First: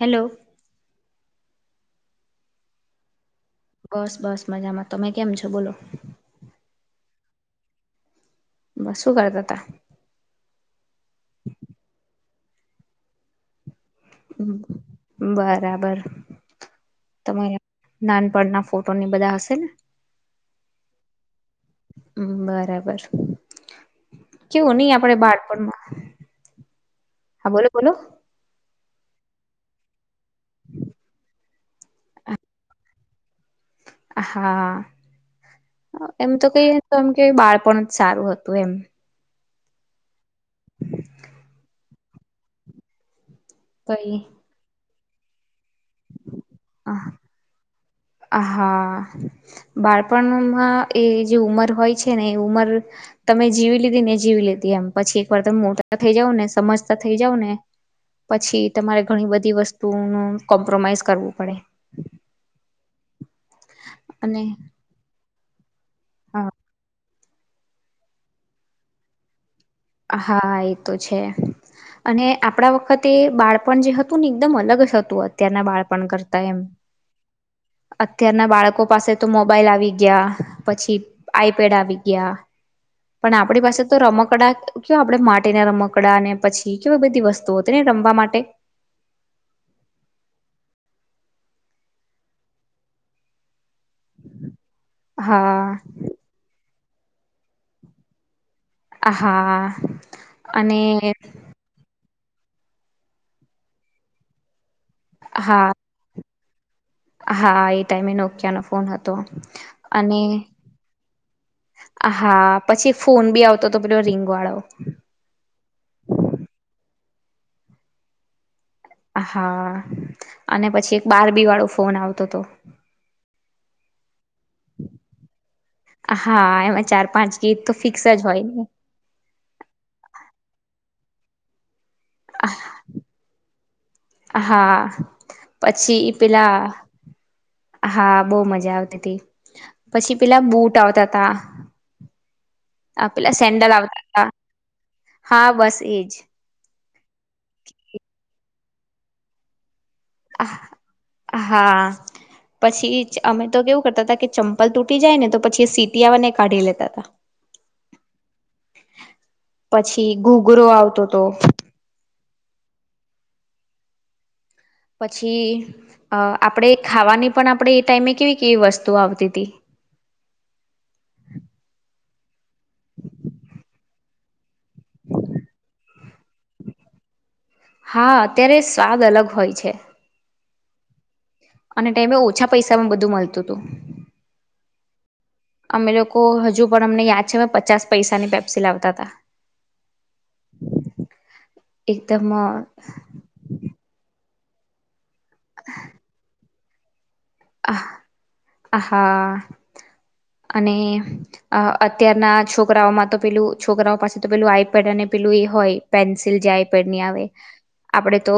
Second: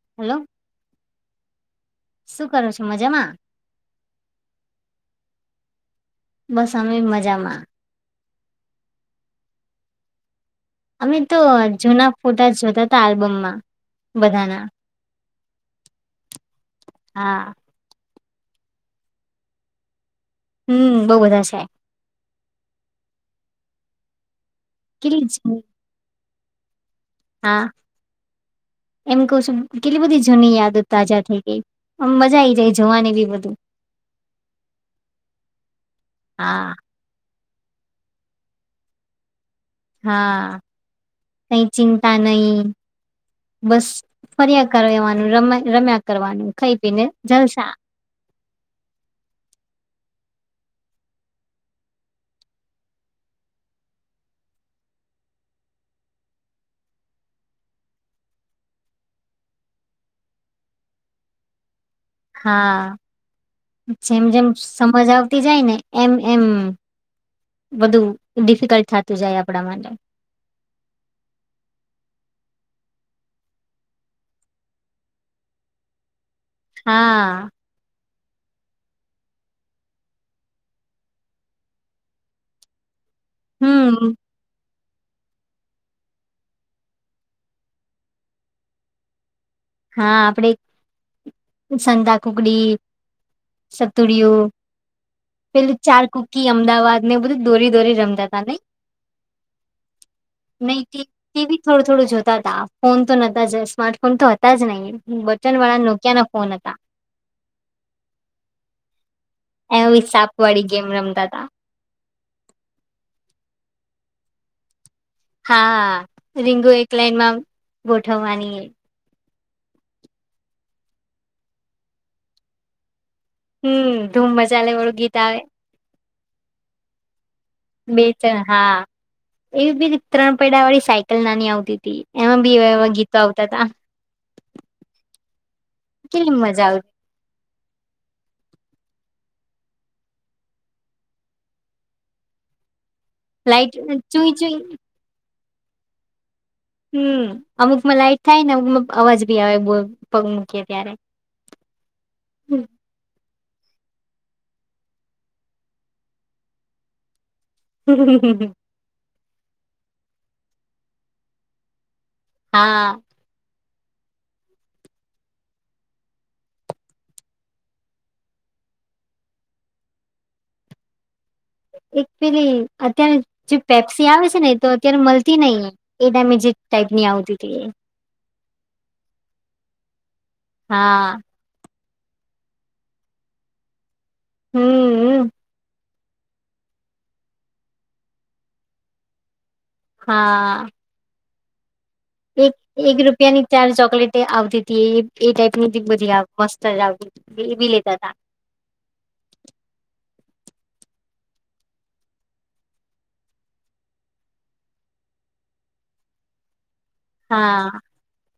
Hello hello શું કરો છો મજામાં બસ બસ મજામાં તમે કેમ છો બોલો બસ અમે મજામાં બસ શું કરતા હતા અમે તો જૂના ફોટા જોતા હતા આલ્બમમાં હ બધાના બરાબર હા તમારે નાનપણના ફોટોની બધા હશે ને હમ બહું બધા છે બરાબર કેવું નહી આપડે કેટલી જૂની, બાળપણમાં હા બોલો બોલો એમ કહું છું કેટલી બધી જૂની યાદ તાજા થઇ ગઈમ મજા આ આવી જાય જોવાની બી બધું હા એમ તો હા કઈ તો એમ કે બાળ પણ જ સારું હતું એમ હા કઈ ચિંતા નહી બસ કઈ ફર્યા કર એવાનું ર રમ્યા કરવાનું ખાઈ પીને જલસા હા બાળપણમાં એ જે ઉંમર હોય છે ને એ ઉંમર તમે જીવી લીધી ને જીવી લીધી એમ પછી એક વાર તમે મોટા થઇ જાવ ને સમજતા થઇ જાવ ને પછી તમારે ઘણી બધી વસ્તુનું કોમ્પ્રોમાઈઝ કરવું પડે હા જેમ અને જેમ સમજ આવતી જાય ને એમ એમ બધું ડિફિકલ્ટ થતું જાય આપ હા એ તો છે અને આપણા વખતે બાળપણ જે હતું ને એકદમ અલગ જ હતું અત્યારના બાળપણ કરતા એમ હા અત્યારના બાળકો પાસે તો મોબાઈલ આવી ગયા પછી આઈપેડ આવી ગયા [inaudible] પણ આપણી પાસે તો હમ રમકડા કે આપણે માટેટીના રમકડા ને પછી કે બધી વસ્તુઓ તેને રમવા માટે હા આપડે સંતા કુકડી સતુરિયો હા પેલ ચાર કુકી અમદાવાદ ને બધું દોરી દોરી રમતા ત નહ હા અને નહી તેવી થોડું થોડું જતું ફોન તો નહતા જ સ્માર્ટ ફોન તો હતા જ નહીિ બટન હા વાળા નોકિયા ના ફોન હતા હા એ ટાઈમે નોકિયાનોો ફોન હતો એવી અને સાપ વાળી ગેમ રમતા હતા હા પછી ફોન બી આવતો તો પેલો રીંગ વાળો ન માં ગોઠવવાની એ હા અને પછી એક બાર બી વાળો ફોન આવતો હતો હમ ધૂમ મજા લને વાળું ગીત આવે હા એમાં ચાર પાંચ ગીત તો ફિક્સ બે જ ચણ હોય ને હા એવી બી ત્રણ પૈડા વાળી સાયકલ નાની આવતી હતી એમાં બી એવા એવા ગીતો આવતા હતા હા પછી કેટલી પેલા મજા આવતી હા બહુ મજા આવતી હતીી પછી પેલા બુટ આવતા હતા પેલા સેન્ડલ લાઈટ આવતા હતા ચુઈ ચુઈ હા બસ એજ હમ અમુકમાં લાઈટ થાય ને અમુક અવાજ ભી આવે બ હા પછી અમે તો કેવું કરતા હતા કે ચંપલ તૂટી જાય ને તો પછી સીટી આવવાને કાઢી લેતા હતા હમ હ હમ હ પછી ગુગરો આવતો હતો હા પછી અ આપણેે ખાવાની પણ આપણે એ ટાઈમે કેવી કેવી વસ્તુ આવતી હતી [inaudible] એક પેલી અત્યારે જે પેપ્સી આવે છે ને તો અત્યારે મળતી નઈિ એ ડેમેજી ટ આવતી હતી એ હા અત્યારે સ્વાદ અલગ હોય છે હા અને ટાઈમે ઓછા પૈસામાં બધું મળતું હતું હમ અમે લોકો હજુ પણ અમને યાદ છે પચાસ પૈસાની પેપ્સી લાવતા હતા હા એકદમ એક એક રૂપિયાની ચાર ચોકલેટ આવતી હતી એ એ ટાઈપ ની બધી મસ્ત જ આવતી હતી એ બી અ લેતા હતા આહા અને અ અત્યારના છોકરાઓમાંતો પેલું છોકરાઓ પાસે તો પેલું આઈપેડ અને પેલું હોય પેન્સિલ જે આઇપેડની આવે હા આપડે તો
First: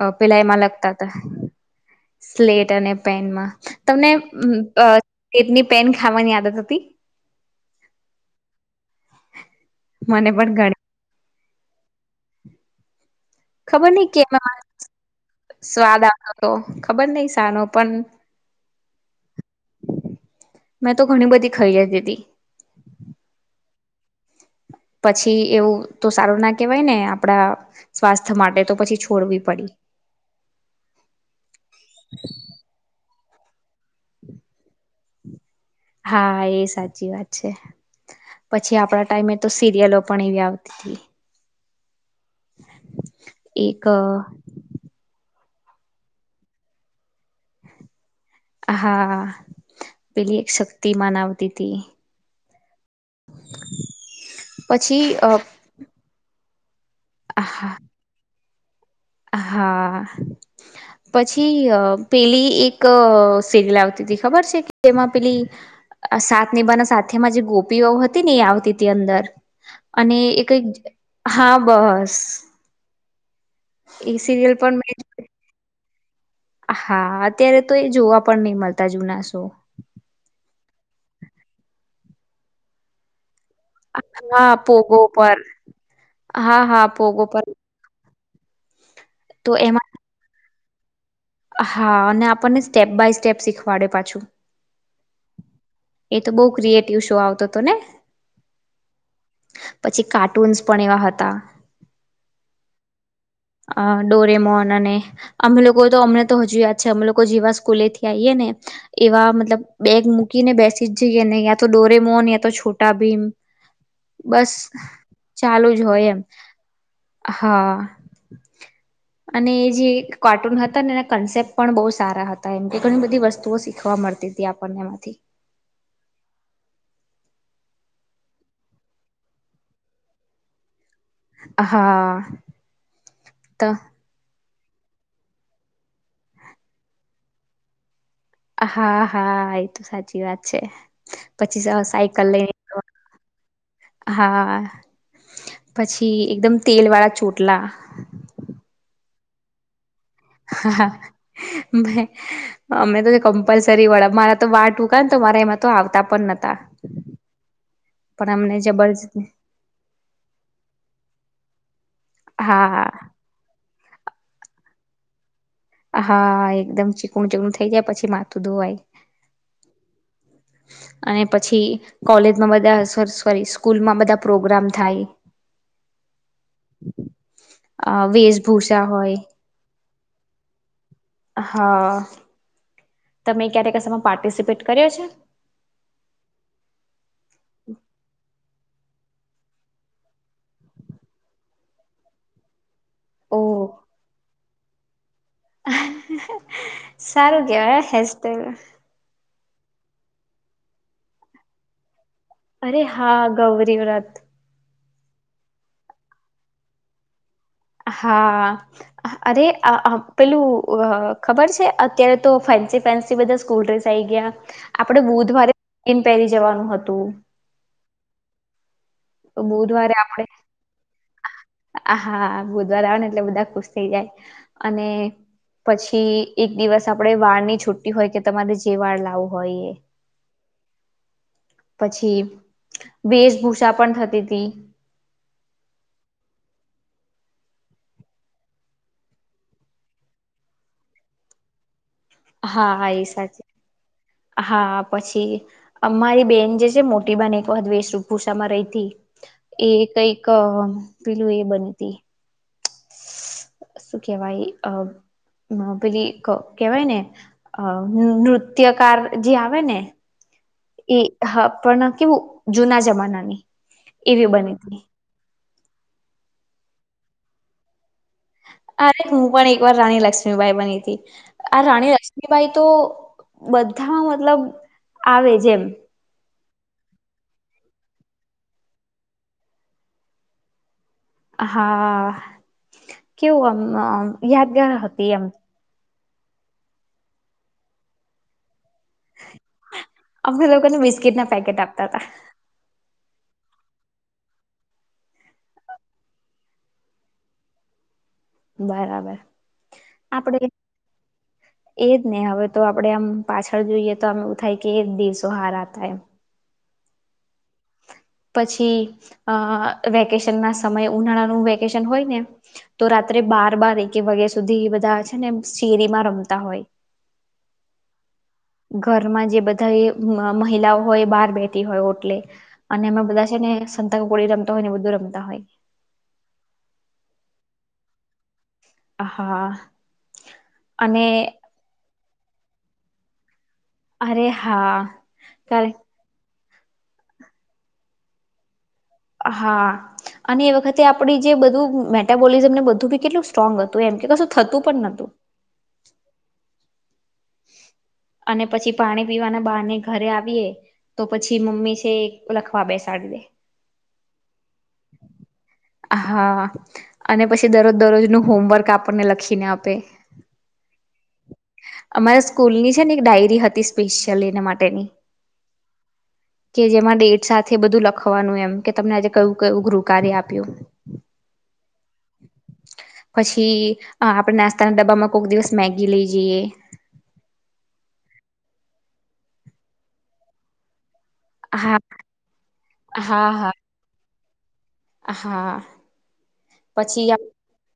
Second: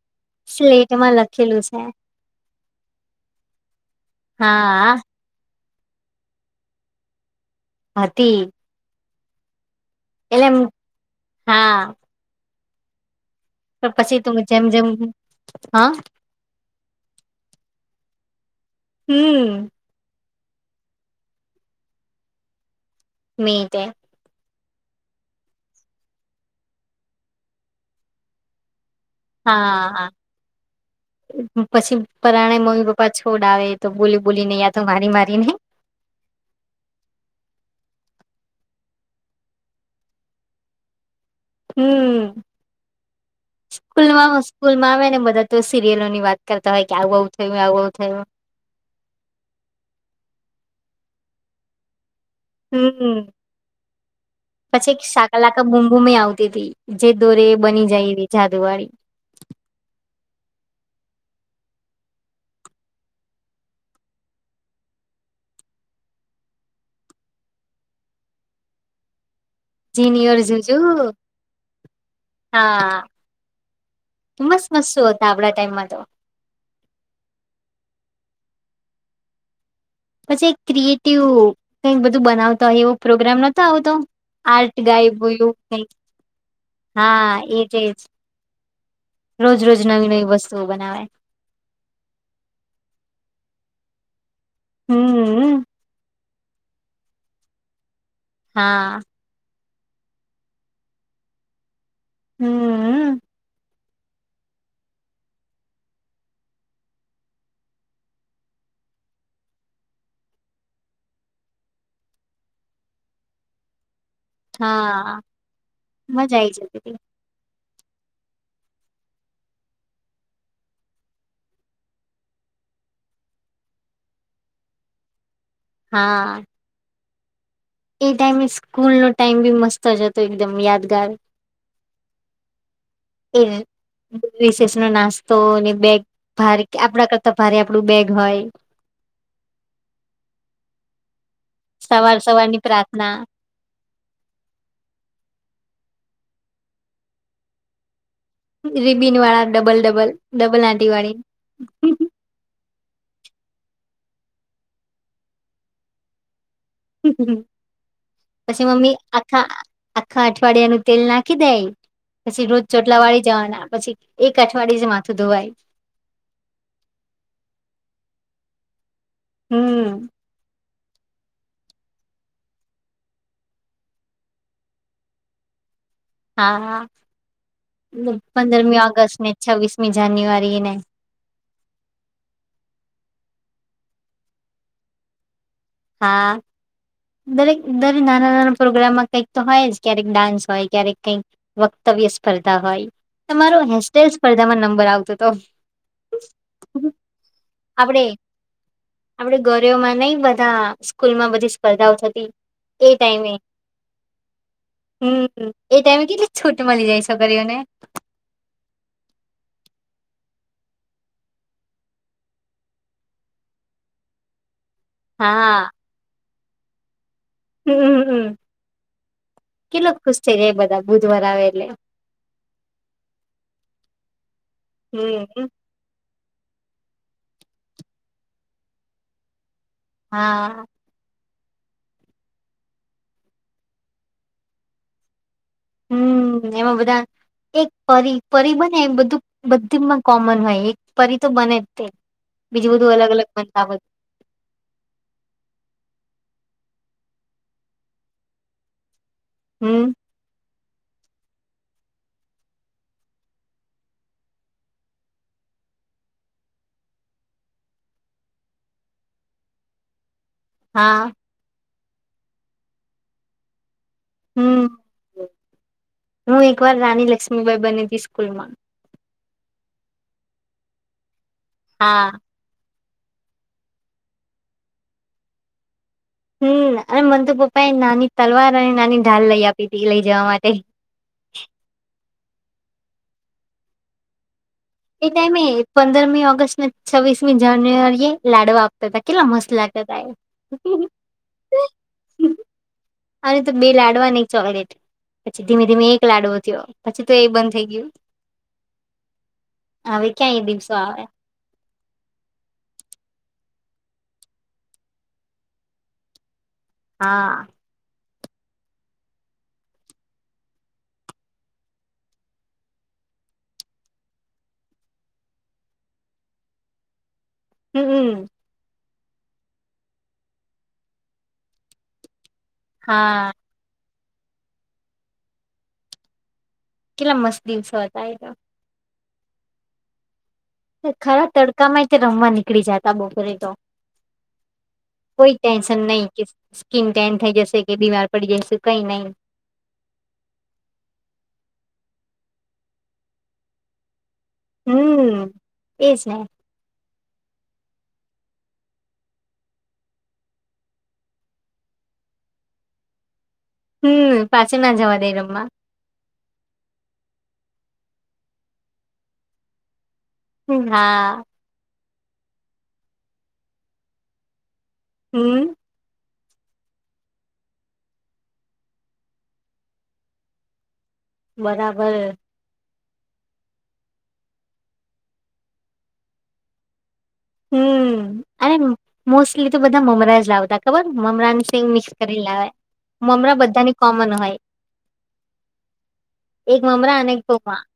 અ પેલા એમાં લખતા હતા સ્લેટમાં લખેલું છે સ્લેટ અને પેનમાં તમને હા સ્લેટની પેન ખાવાની આદત હતી હતિ મને પણ ઘણી હા પણ ખબર નઈ ક પછી તું જેમ [unintelligible] જેમ હા સ્વાદ આવતો હતો ખબર નહીં સાનો પણ હમ મેં તો ઘણી બધી ખાઇ જતિતી મેય તે પછી એવું તો સારું ના કહેવાય, ને આપડા સ્વાસ્થ્ય માટે તો પછી છો હા, હા પછી પરાણે મમ્મી પપ્પા છોડાવે તો બોલી બોલી ને યા તો મારી મારી ને હા, એ સાચી વાત છે પછી આપણા ટાઈમે તો સિરિયલો પણ એવી આવતી હતી, હમ્મ એક સ્કૂલમાં સ્કૂલમાં આવે ને બધા તો સિરિયલોની વાત કરતા હોય, કે આવું આવું થયું હોય, આવું આવું થયું હોય, હા, પેલી એક શક્તિમાન આવતીતી હમ્મ પછી એક સાાકાલાાકા બૂમબૂમએ આવતીતી જે અ દોરે હા બની જાય એવી જાદુવાડી હા, પછી પેલી અ એક સિરિયલ આવતી તી ખબર છે, કે એમાં પેલી અ સાથનિભાના સાથિયામાં જે ગોપીવહુ હતી ને એ આવતી હતી, અંદર અને જીનિયર એક જોજુ હા બસ હા એ સિરિયલ મસ્ત પણ [inaudible] મે મસ્ત શો હતા આપડા ટાઈમમાં તો હા અત્યારે તો એ જોવા પણ નહી મળતા જુના સો કંઈક ક્રિએટિવ બધું બનાવતા હોય એવો પ્રોગ્રામ નતો આવતો હા આર્ટગાય પોગો એવું પર કંઈક, હા હા, પોગો પર એજ એજ તો રોજ રોજ એમાં નવી નવી વસ્તુ તુઓ બનાવે હા, અને આપણને સ્ટેપ બાય સ્ટેપ શીખવાડે પાછું. હમ. એ તો બહુ ક્રિએટિવ શો આવતો હતો ને હા પછી કાર્ટૂન્સ પણ એવા હતા, હમ્મ અ ડોરેમોન અને અમે લોકો તો અમને તો હજુ યાદ છે, અમે લોકો જેવા સ્કૂલેથી આઈએને એવા મતલબ બેગ મૂકીને બેસ થી જ જઈએને યા તો ડોરેમોન યા તો છોટા ભીમ બસ હા ચાલુ જ હોય એમ મજા આઈ જતી હતી હા [inaudible] અને એ જે કાર્ટૂન હતા ને એના કન્સેપ્ટ પણ બહુ સારા હતા, એમ કે ઘણી બધી વસ્તુઓ શીખવા ખવા મળતી હતી આપણને એમાંથી હા એ ટાઈમે સ્કૂલ નો ટાઈમ બી મસ્ત જ હતો એકદમ યાદ હા તો [unintelligible] રિશેષ નો નાસ્તોને બેગ ભારે આપડા કરતા ભારે આપડું બેગ હોય. હા, હા એ તો સાચી વાત છે, પછી સવાર સાયકલ લઈ સવારની જ પ્રાર્થના હા, પછી એકદમ તેલવાળા ચોટલા રિબિન વાળા ડબલ ડબલ ડબલ હા આંટી વાળી મે અમે તો કમ્પલસરી વડાા મારા તો વાટ ટૂકા ને તો મારા એમાં તો આવતા પણ નતા, [unintelligible] પણ અમને પછી મમ્મી જબરજસ્ત આખા આખા અઠવાડિયાનું તેલ નાખી દે, પછી રોજ હા ચોટલા વાળી જવાના પછી એક અઠવાડયે જ માથું ધોવાય, હા, એકદમ ચીકણું ચીકણું થઈ જાય પછી માથું ધોવાય હમ્મ અને પછી કોલેજમાં બધા સોરી સ્કૂલમાં બધા પ્રોગ્રામ થાય, હા હા અ વેશભૂષા પંદરમી હોય ઓગસ્ટ ને છવ્વીસમી જાન્યુઆરી ને હા તમે ક્યારે કશમાં પાર્ટિસિપેટ કર્યો છે હા દરેક દરે નાના નાના પ્રોગ્રામમાં કંઈક તો હોય જ ક્યારેક ડાન્સ હોય ક્યારેક કંઈક વક્તવ્ય સ્પર્ધા હોય ઓ તમારો હેસ્ટાઈલ સ્પર્ધામાં નંબર આવતો હતો સારું કેવાય હેજું ગરયોમાં નહ બધા સ્કૂલ માં બધી સ્પર્ધાઓ થતી અરે એ હા ટાઈમે ગૌરી વ્રત હમ એ ટાઈમે કેટલી છૂટ મળી જાય શકો હા અરે આ પેલું ખબર છે અત્યારે તો ફેન્સી ફેન્સી બધા સ્કૂલ ડ્રેસ આઈ ગયા આપડે બુધવારે હા એઇમપેરી જવાનું હતું હમમમ કેટલો ખુશ થઇ ર એ બધા બુધવાર આવે એટલે હ હા બુધવાર આવે ને એટલે બધા ખુશ થઈ જાય અને હમ પછી એક દિવસ આપણે વાળ ની છુટ્ટી હોય કે તમારે જે વાળ લાવવું હોય એ હા પછી વેશભૂષા પણ થતી હતી હમ એમાં બધા એક પરી પરી બને બધું બધીમાં કોમન હોય એક પરી તો બને જ તે બીજું હા બધું એ અલગ અલગ સાચી બનતા બધું હા પછી અમારી બેન જે મોટી બાને એક વા વેશભૂષામાં રહી હતી એ હમ કઈક પેલું બની ત શું કેવાય અ પે કેવાય ને અ નૃત્યકાર જે આવે ને એ હા પણ કેવું જૂના જમાનાની એવી બની હમ હતી હું એક વાર રાની લક્ષ્મીબાઈ બનીતીશ અરે હું પણ એક વાર રાણી લક્ષ્મીબાઈ બની હતી આ રાણી હા લક્ષ્મીબાઈ તો બધામાં મતલબ આવે જેમ હમ અને મનંતુ પપ્પા એ નાની તલવાર અને નાની ઢાલ લઈ આપી હતી લઈ જવા માટે કેવુંમ એ ટાઈમે પંદરમી ઓગસ્ટને છવ્વીસમી જાન્યુઆરી એ લાડવા આપ કેટલા મસ્ત લાગતા ત અમે એ લોકોને બિસ્કીટના પેકેટ આપતા હતા અનેરે તો બે લાડવાની ચોકલેટ પછી ધીમે ધીમે એક લાડવો થયો પછી તો એ બંધ થઈ ગયું બરાબર હવે ક્યાં આપડ એ દિવસો આવે એજ ને હવે તો આપડે આમ પાછ જોઈએ તો અમે ઉ થાય કે એક દિવસો હાર આતા હા પછી અ વેકેશન ના સમયે ઉનાળાનું વેકેશન હોય ને તો રા રાત્રે બાર બાર એક વાગ્યા સુધી એ બધા છે ને શેરીમાં રમતા હોય હમ હમ ઘરમાં જે બધા એ મહિલાઓ હોય બહાર બેઠી હોય હોટલે અને એમાં બધા હા છે ને સંતાકો કોળી રમતા હોય ને બધું રમતા હોય કેટલા મસ્ત દિવસો હતાય હ હા અને ખરા તડકા માં તે રમવા નીકળી જતા બપોરે તો અરે હા કોઈ ટેન્શન નહીિ કે સ્કીિન ટેન થઈ જશે કે બીમાર પડી જશે હા અને એ વખતે આપડી જે બધું ોલીઝ નેધુંી કેટલ સ્ટ્રોંગ હતું એમ કે કું હમ એ છે અને પછી પાણી પીવાના બહાર ને ઘરે આવીએ તો પછી મમ્મી છે લખવા બેસાડી દે હમ પાછ ના જવા દે રમમાં હા અને પછી દરરોજ દરરોજ નું હોમવર્ક આપણને લખીને આપે હમ હા અમારા સ્કૂલની છે ને એક ડાયરી હતી સ્પેશિયલી એના માટેની હમમ કે જેમાં ડેટ સાથે બધું લખવાનું એમ કે તમને આજે કયું કવું ગૃહ કાર્ય આપ્યું બરાબર પછી આપણે નાસ્તાના ડબ્બામાં કોઈક દિવસ મેગી લઈ જઈએ હમ અને મોસ્ટલી તો બધા મમરાજ લાવતા ખબર મમરાનું શ હા મિક્સ કરી લેવાય હા મમરા હા બધાની કોમન હોય હા એક મમરા પછી અને તોમાં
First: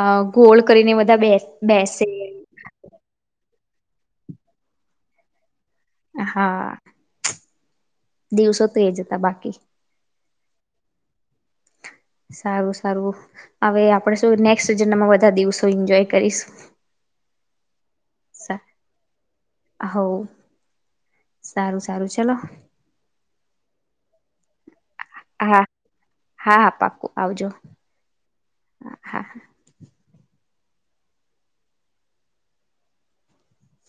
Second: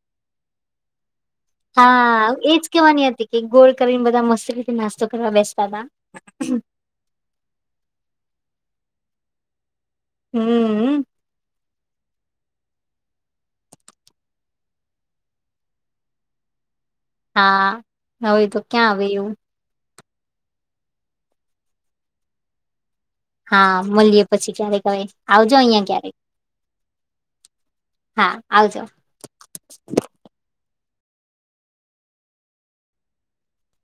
અ ગોળ કરીને બધા બેસ હા એજ કેવાની હતી કે ગોળ કરીને બધા મસ્ત રીતે નાસ્તો કરવા બેસ તદા હા દિવસો તો એ જ હતા બાકી હમ સારું સારું હવે આપણે શું નેક્સ્ટ જન્નામાં બધા દિવસો એન્જોય કરીશ હા હવે તો ક્યાં આવે એું હ સારું સારું ચલો હા મળીએ પછી ક્યારેક હવે આવજો હા હા અહિયાં ક્યારેક હા પાકું આવજો હા આવજો હા